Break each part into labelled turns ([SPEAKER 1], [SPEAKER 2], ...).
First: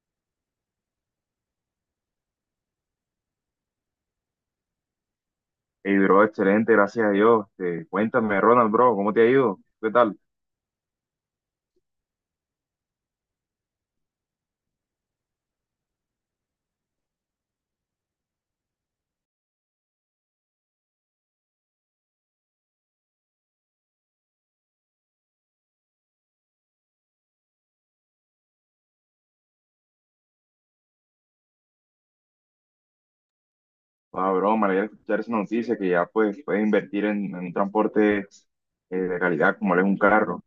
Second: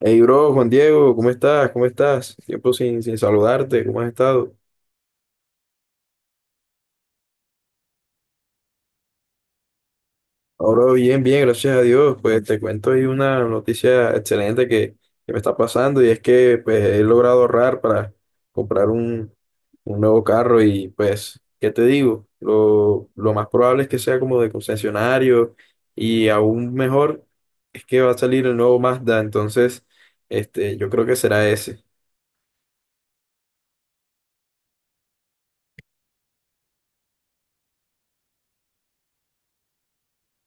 [SPEAKER 1] Hey, bro, Juan Diego, ¿cómo estás? ¿Cómo estás? Tiempo sin saludarte, ¿cómo has estado?
[SPEAKER 2] Hey, bro, excelente, gracias a Dios. Cuéntame, Ronald, bro, ¿cómo te ha ido? ¿Qué tal?
[SPEAKER 1] Ahora bien, bien, gracias a Dios. Pues te cuento ahí una noticia excelente que me está pasando, y es que pues he logrado ahorrar para comprar un nuevo carro y pues, ¿qué te digo? Lo más probable es que sea como de concesionario y aún mejor es que va a salir el nuevo Mazda, entonces yo creo que será ese.
[SPEAKER 2] Ah, bro, me alegra escuchar esa noticia que ya pues puedes invertir en un transporte de calidad como lo es un carro.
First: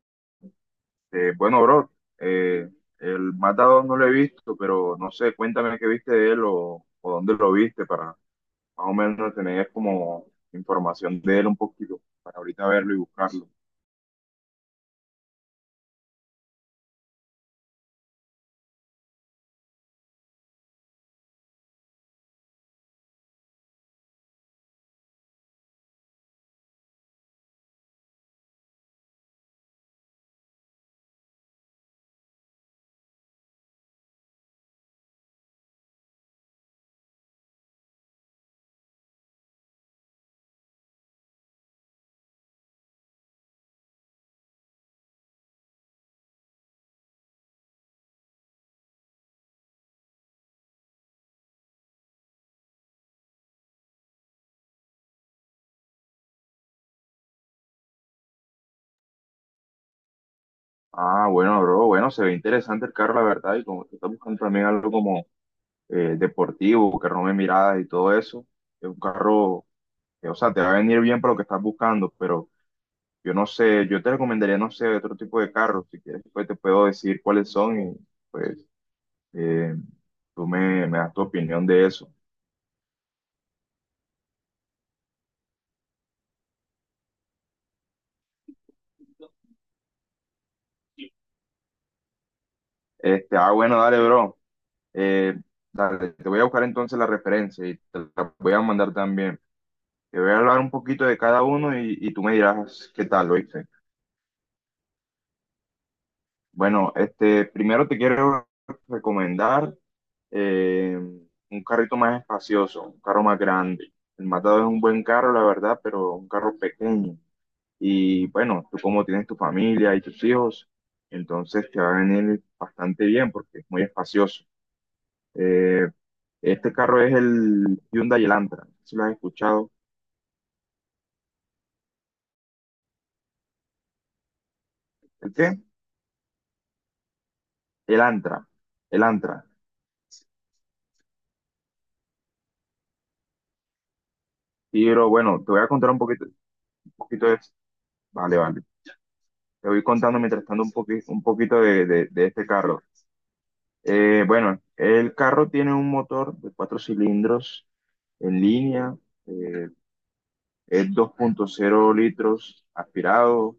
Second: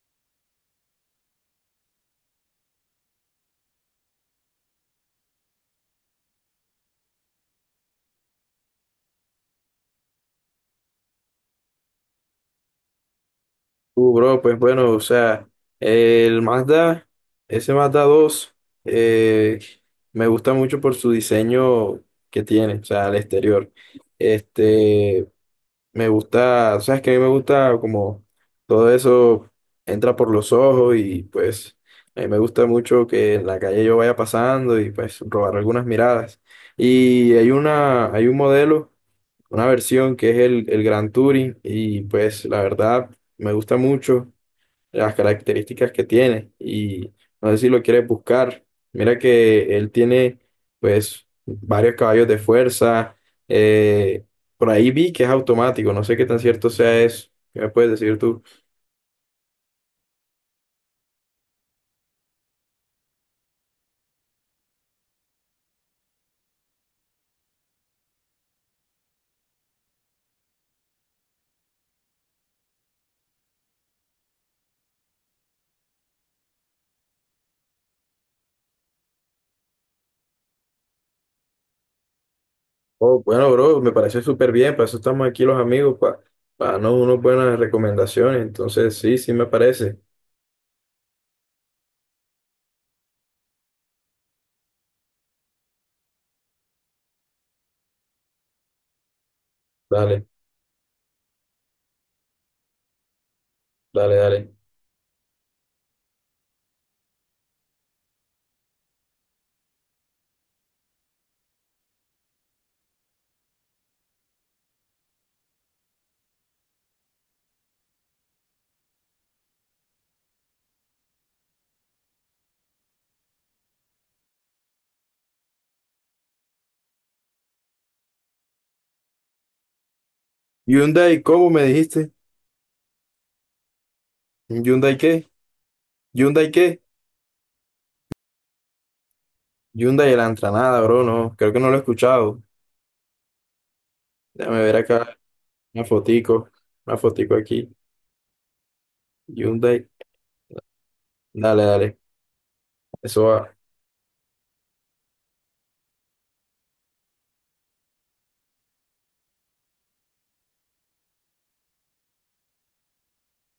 [SPEAKER 2] Bueno, bro, eh, el Mazda 2 no lo he visto, pero no sé, cuéntame qué viste de él o dónde lo viste para más o menos tener como información de él un poquito, para ahorita verlo y buscarlo.
[SPEAKER 1] Bro, pues bueno, o sea, el Mazda, ese Mazda dos eh, me gusta mucho por su diseño que tiene, o sea, al exterior. Este, Me gusta, o sea, es que a mí me gusta como todo eso entra por los ojos, y pues a mí me gusta mucho que en la calle yo vaya pasando y pues robar algunas miradas. Y hay un modelo, una versión que es el Grand Touring, y pues la verdad me gusta mucho las características que tiene, y no sé si lo quieres buscar. Mira que él tiene pues varios caballos de fuerza. eh, por ahí vi que es automático, no sé qué tan cierto sea eso. ¿Qué me puedes decir tú?
[SPEAKER 2] Ah, bueno, bro, bueno, se ve interesante el carro, la verdad, y como que está buscando también algo como deportivo, que rompe miradas y todo eso. Es un carro que, o sea, te va a venir bien para lo que estás buscando, pero yo no sé, yo te recomendaría, no sé, otro tipo de carros. Si quieres, pues te puedo decir cuáles son y pues eh, tú me das tu opinión de eso.
[SPEAKER 1] Oh, bueno, bro, me parece súper bien, para eso estamos aquí los amigos, para darnos unas buenas recomendaciones. Entonces, sí, sí me parece.
[SPEAKER 2] Bueno, dale, bro. Eh, dale, te voy a buscar entonces la referencia y te la voy a mandar también. Te
[SPEAKER 1] Dale,
[SPEAKER 2] voy a hablar un poquito de cada uno y tú me dirás qué tal, ¿oíste?
[SPEAKER 1] dale, dale.
[SPEAKER 2] Bueno, primero te quiero recomendar eh, un carrito más espacioso, un carro más grande. El Matado es un buen carro, la verdad, pero un carro pequeño. Y bueno, tú como tienes tu familia y tus hijos, entonces te va a venir bastante bien porque es muy espacioso. Eh, este carro es el Hyundai Elantra, si lo has escuchado.
[SPEAKER 1] Hyundai, ¿cómo me dijiste? ¿Hyundai qué?
[SPEAKER 2] ¿El qué?
[SPEAKER 1] ¿Hyundai qué?
[SPEAKER 2] El Elantra, el Antra.
[SPEAKER 1] Hyundai el Antranada, bro, no, creo que no lo he escuchado. Déjame ver
[SPEAKER 2] Y pero
[SPEAKER 1] acá.
[SPEAKER 2] bueno, te voy a
[SPEAKER 1] Una
[SPEAKER 2] contar
[SPEAKER 1] fotico,
[SPEAKER 2] un
[SPEAKER 1] una
[SPEAKER 2] poquito
[SPEAKER 1] fotico
[SPEAKER 2] de...
[SPEAKER 1] aquí.
[SPEAKER 2] Vale, vale. Te voy
[SPEAKER 1] Hyundai.
[SPEAKER 2] contando mientras tanto un poquito
[SPEAKER 1] Dale,
[SPEAKER 2] de,
[SPEAKER 1] dale.
[SPEAKER 2] de de este carro.
[SPEAKER 1] Eso va. Ok.
[SPEAKER 2] Bueno, el carro tiene un motor de cuatro cilindros en línea, eh, es dos punto cero litros aspirado,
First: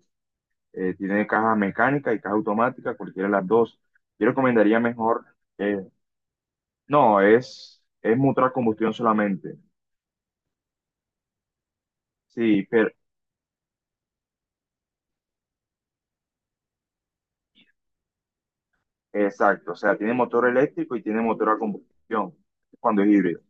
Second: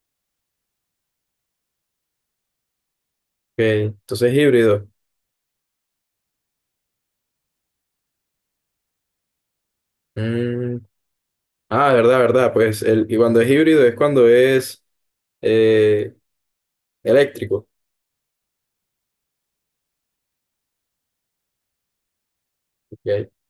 [SPEAKER 2] tiene caja mecánica y caja automática, cualquiera de las dos. Yo
[SPEAKER 1] ¿Entonces es
[SPEAKER 2] recomendaría
[SPEAKER 1] híbrido?
[SPEAKER 2] mejor, eh, no, es motor a combustión solamente.
[SPEAKER 1] Mm. Ah, verdad, verdad.
[SPEAKER 2] Sí,
[SPEAKER 1] Pues
[SPEAKER 2] pero
[SPEAKER 1] el, y cuando es híbrido es cuando es eh, eléctrico.
[SPEAKER 2] exacto, o sea, tiene motor eléctrico y tiene motor a combustión cuando es
[SPEAKER 1] Ok.
[SPEAKER 2] híbrido.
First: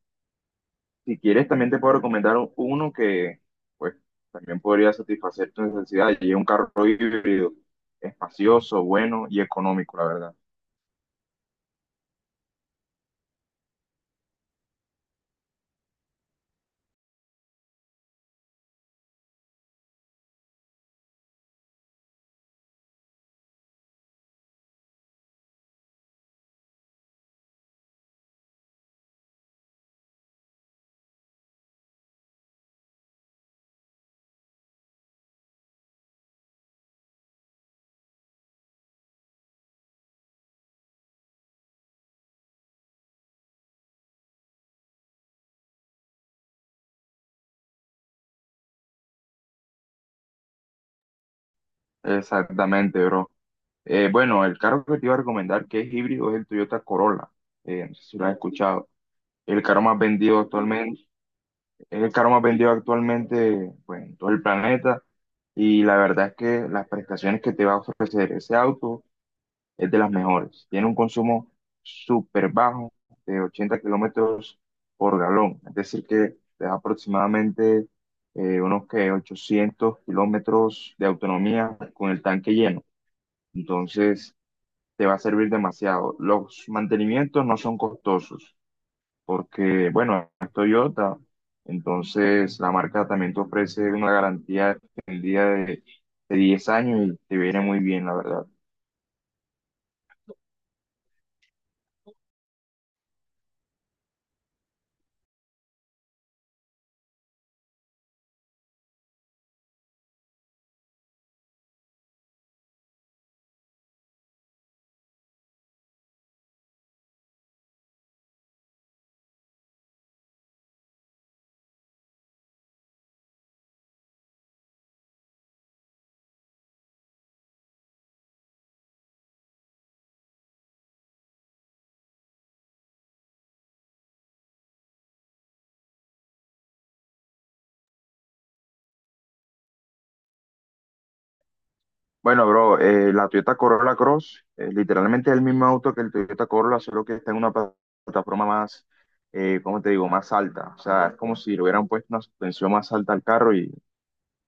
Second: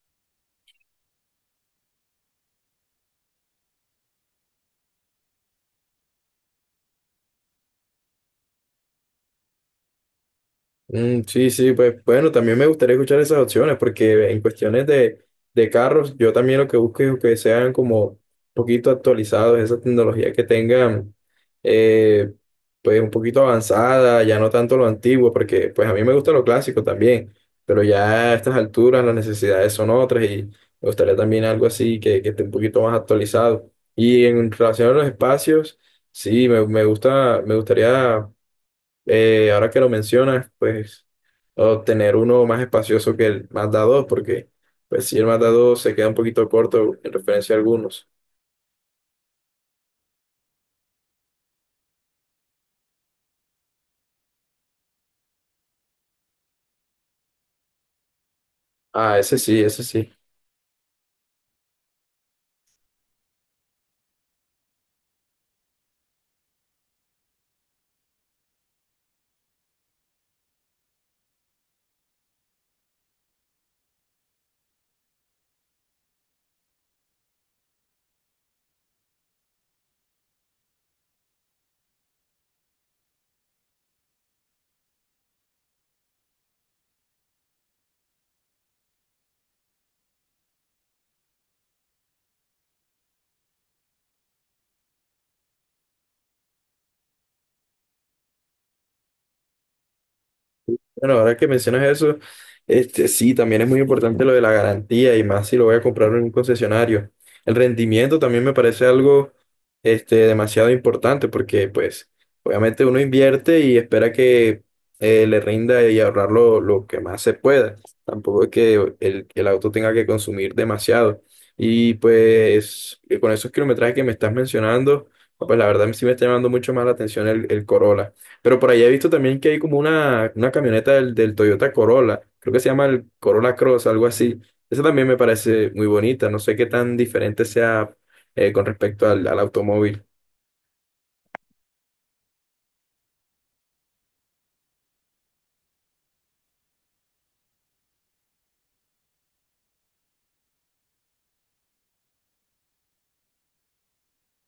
[SPEAKER 2] Si quieres, también te puedo recomendar uno que, pues, también podría satisfacer tu necesidad. Y es un carro híbrido, espacioso, bueno y económico, la verdad.
[SPEAKER 1] Mm, sí, sí, pues bueno, también me gustaría escuchar esas opciones, porque en de carros, yo también lo que busco es que sean como un poquito actualizados, esa tecnología que tengan, eh, pues un poquito avanzada, ya no tanto lo antiguo, porque pues a mí me gusta lo clásico también, pero ya a estas alturas las necesidades son otras y me gustaría también algo así que esté un poquito más actualizado. Y en relación a los espacios, sí, me gusta, me gustaría ahora que lo mencionas, pues obtener uno más espacioso que el Mazda 2, porque pues si el Mazda 2 se queda un poquito corto en referencia a algunos.
[SPEAKER 2] Exactamente, bro. Bueno, el carro que te iba a recomendar que es híbrido es el Toyota Corolla. No sé si lo has escuchado.
[SPEAKER 1] Ah, ese sí,
[SPEAKER 2] El carro
[SPEAKER 1] ese
[SPEAKER 2] más
[SPEAKER 1] sí.
[SPEAKER 2] vendido actualmente, es el carro más vendido actualmente, pues, en todo el planeta. Y la verdad es que las prestaciones que te va a ofrecer ese auto es de las mejores. Tiene un consumo súper bajo de 80 kilómetros por galón, es decir, que te da aproximadamente unos que 800 kilómetros de autonomía con el tanque lleno. Entonces, te va a servir demasiado. Los mantenimientos no son costosos porque, bueno, es Toyota, entonces la marca también te ofrece una garantía extendida de 10 años y te viene muy bien, la verdad.
[SPEAKER 1] Bueno, ahora que mencionas eso, este, sí, también es muy importante lo de la garantía, y más si lo voy a comprar en un concesionario. El rendimiento también me parece algo, este, demasiado importante, porque pues obviamente uno invierte y espera que le rinda y ahorrar lo que más se pueda. Tampoco es que el auto tenga que consumir demasiado. Y pues, con esos kilometrajes que me estás mencionando, pues la verdad sí me está llamando mucho más la atención el Corolla. Pero por allá he visto también que hay como una camioneta del Toyota Corolla, creo que se llama el Corolla Cross, algo así. Esa también me parece muy bonita, no sé qué tan diferente sea con respecto al automóvil.
[SPEAKER 2] Bueno, bro, la Toyota Corolla Cross, literalmente es el mismo auto que el Toyota Corolla, solo que está en una plataforma más, ¿cómo te digo?, más alta. O sea, es como si le hubieran puesto una suspensión más alta al carro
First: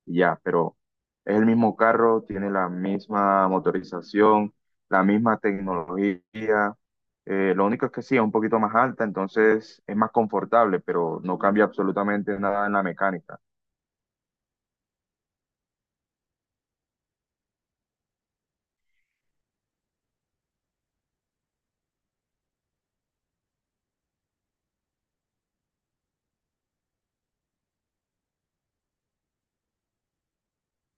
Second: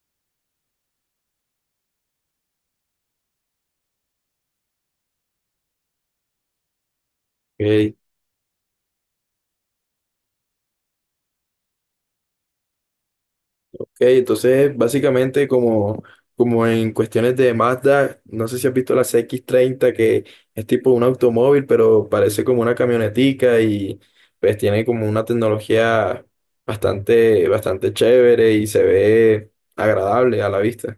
[SPEAKER 2] y ya, pero es el mismo carro, tiene la misma motorización, la misma tecnología. Lo único es
[SPEAKER 1] Ok,
[SPEAKER 2] que sí, es un poquito más alta, entonces es más confortable, pero no cambia absolutamente nada en la mecánica.
[SPEAKER 1] ok, entonces básicamente como, como en cuestiones de Mazda, no sé si has visto la CX-30, que es tipo un automóvil, pero parece como una camionetica, y pues tiene como una tecnología bastante, bastante chévere y se ve agradable a la vista.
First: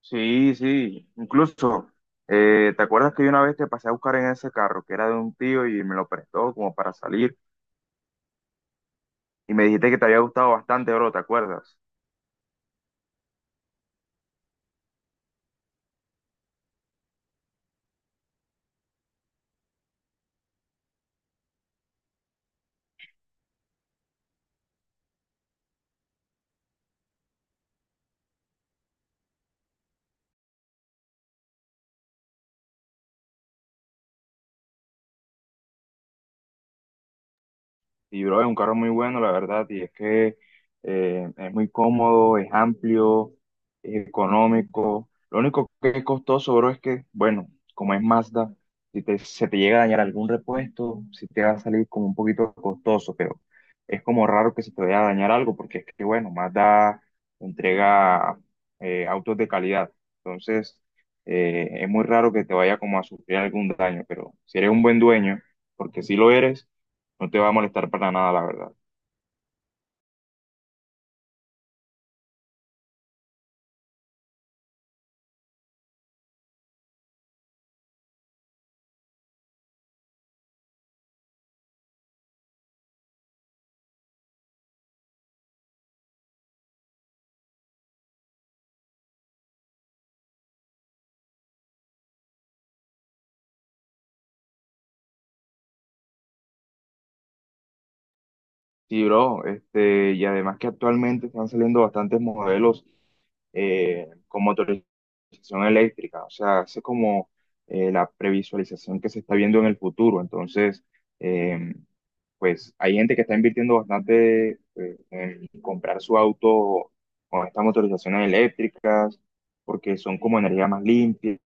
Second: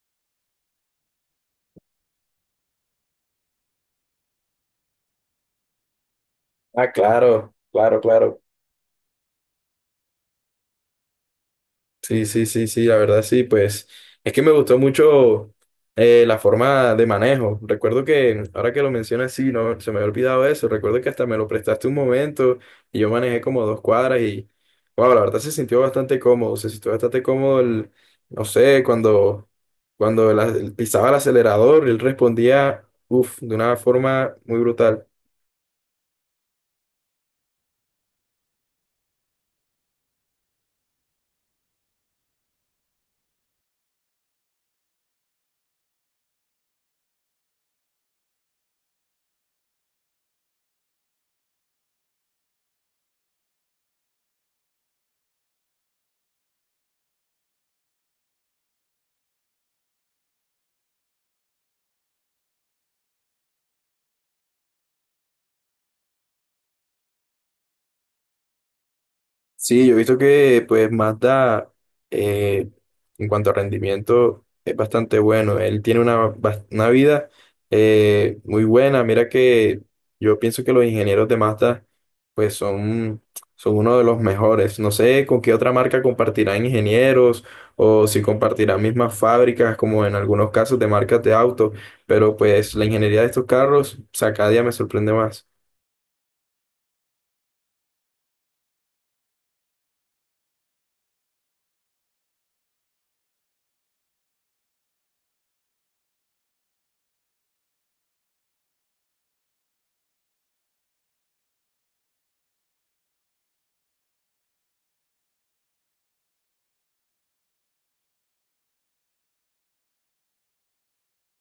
[SPEAKER 2] Sí, sí, incluso, ¿te acuerdas que yo una vez te pasé a buscar en ese carro que era de un tío y me lo prestó como
[SPEAKER 1] Ah,
[SPEAKER 2] para salir?
[SPEAKER 1] claro, claro, claro.
[SPEAKER 2] Y me dijiste que te había gustado bastante, bro, ¿te acuerdas?
[SPEAKER 1] Sí, sí, sí, sí, la verdad sí, pues es que me gustó mucho la forma de manejo. Recuerdo que, ahora que lo mencionas, sí, no, se me había olvidado eso. Recuerdo que hasta me lo prestaste un momento y yo manejé como dos cuadras y, wow, la verdad se sintió bastante cómodo, se sintió bastante cómodo no sé, cuando pisaba el acelerador, él respondía, uff, de una forma muy brutal.
[SPEAKER 2] Y bro, es un carro muy bueno, la verdad, y es que es muy cómodo, es amplio, es económico. Lo único que es costoso, bro, es que, bueno, como es Mazda, si te, se te llega a dañar algún repuesto, si te va a salir como un poquito costoso, pero es como raro que se te vaya a dañar algo, porque es que, bueno, Mazda entrega autos de calidad. Entonces, es muy raro que te vaya como a sufrir algún daño, pero si eres un buen dueño, porque si lo eres, no te va a molestar para nada, la verdad.
[SPEAKER 1] Sí, yo he visto que pues Mazda eh, en cuanto a rendimiento es bastante bueno. Él tiene una, una vida muy buena. Mira que yo pienso que los ingenieros de Mazda pues son uno de los mejores. No sé con qué otra marca compartirán ingenieros o si compartirán mismas fábricas, como en algunos casos de marcas de auto, pero pues la ingeniería de estos carros, o sea, cada día me sorprende más.
[SPEAKER 2] Sí, bro, este, y además que actualmente están saliendo bastantes modelos con motorización eléctrica, o sea, hace como la previsualización que se está viendo en el futuro. Entonces, eh, pues hay gente que está invirtiendo bastante en comprar su auto con estas motorizaciones eléctricas, porque son como energía más limpia,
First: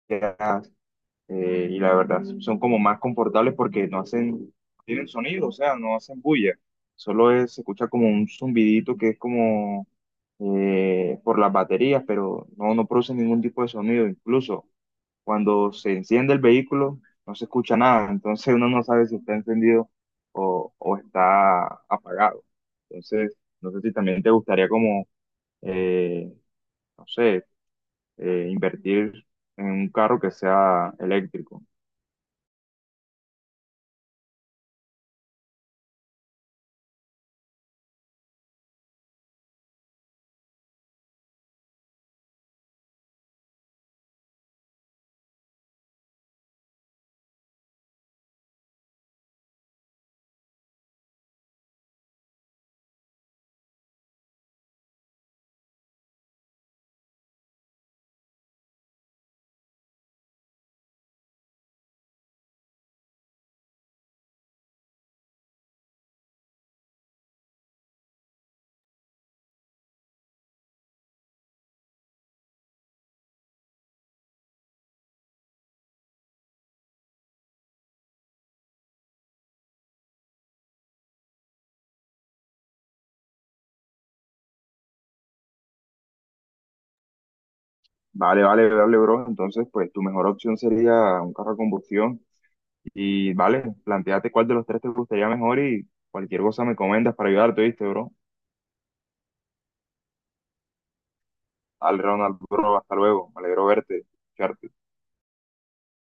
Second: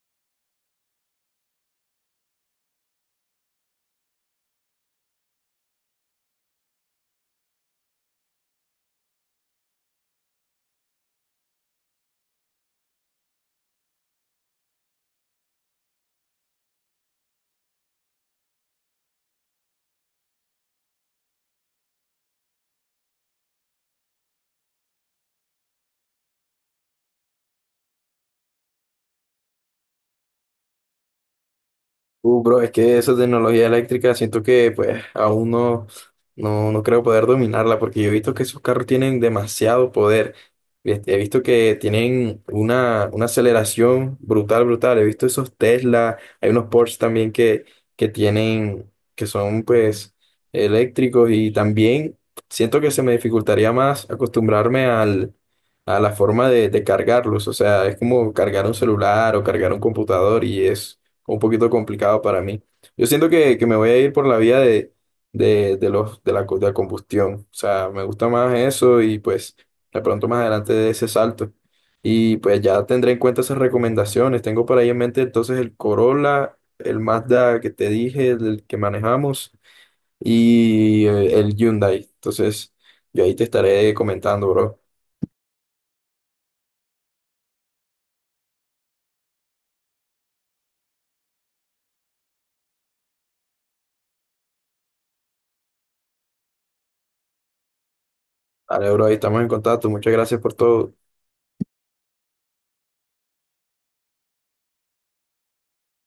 [SPEAKER 2] y la verdad son como más confortables porque no hacen, no tienen sonido, o sea, no hacen bulla, solo se escucha como un zumbidito que es como por las baterías, pero no, no produce ningún tipo de sonido, incluso cuando se enciende el vehículo no se escucha nada, entonces uno no sabe si está encendido o está apagado. Entonces, no sé si también te gustaría como, eh, no sé, invertir en un carro que sea eléctrico.
[SPEAKER 1] Bro, es que esa tecnología eléctrica siento que pues aún no creo poder dominarla, porque yo he visto que esos carros tienen demasiado poder. Este, he visto que tienen una aceleración brutal, brutal. He visto esos Tesla, hay unos Porsche también que, que tienen, que son pues eléctricos, y también siento que se me dificultaría más acostumbrarme a la forma de cargarlos. O sea, es como cargar un celular o cargar un computador, y es un poquito complicado para mí. Yo siento que me voy a ir por la vía de los, de la, co- de la combustión. O sea, me gusta más eso, y pues de pronto más adelante de ese salto. Y pues ya tendré en cuenta esas recomendaciones. Tengo por ahí en mente entonces el Corolla, el Mazda que te dije, el que manejamos, y el Hyundai. Entonces, yo ahí te estaré comentando, bro.
[SPEAKER 2] Vale, vale, vale, bro. Entonces, pues tu mejor opción sería un carro a combustión. Y vale, planteate cuál de los tres te gustaría mejor y cualquier cosa me comentas para ayudarte, ¿viste, bro?
[SPEAKER 1] Vale, bro, ahí estamos en contacto. Muchas gracias por todo.
[SPEAKER 2] Al Ronald, bro, hasta luego. Me alegro verte, escucharte.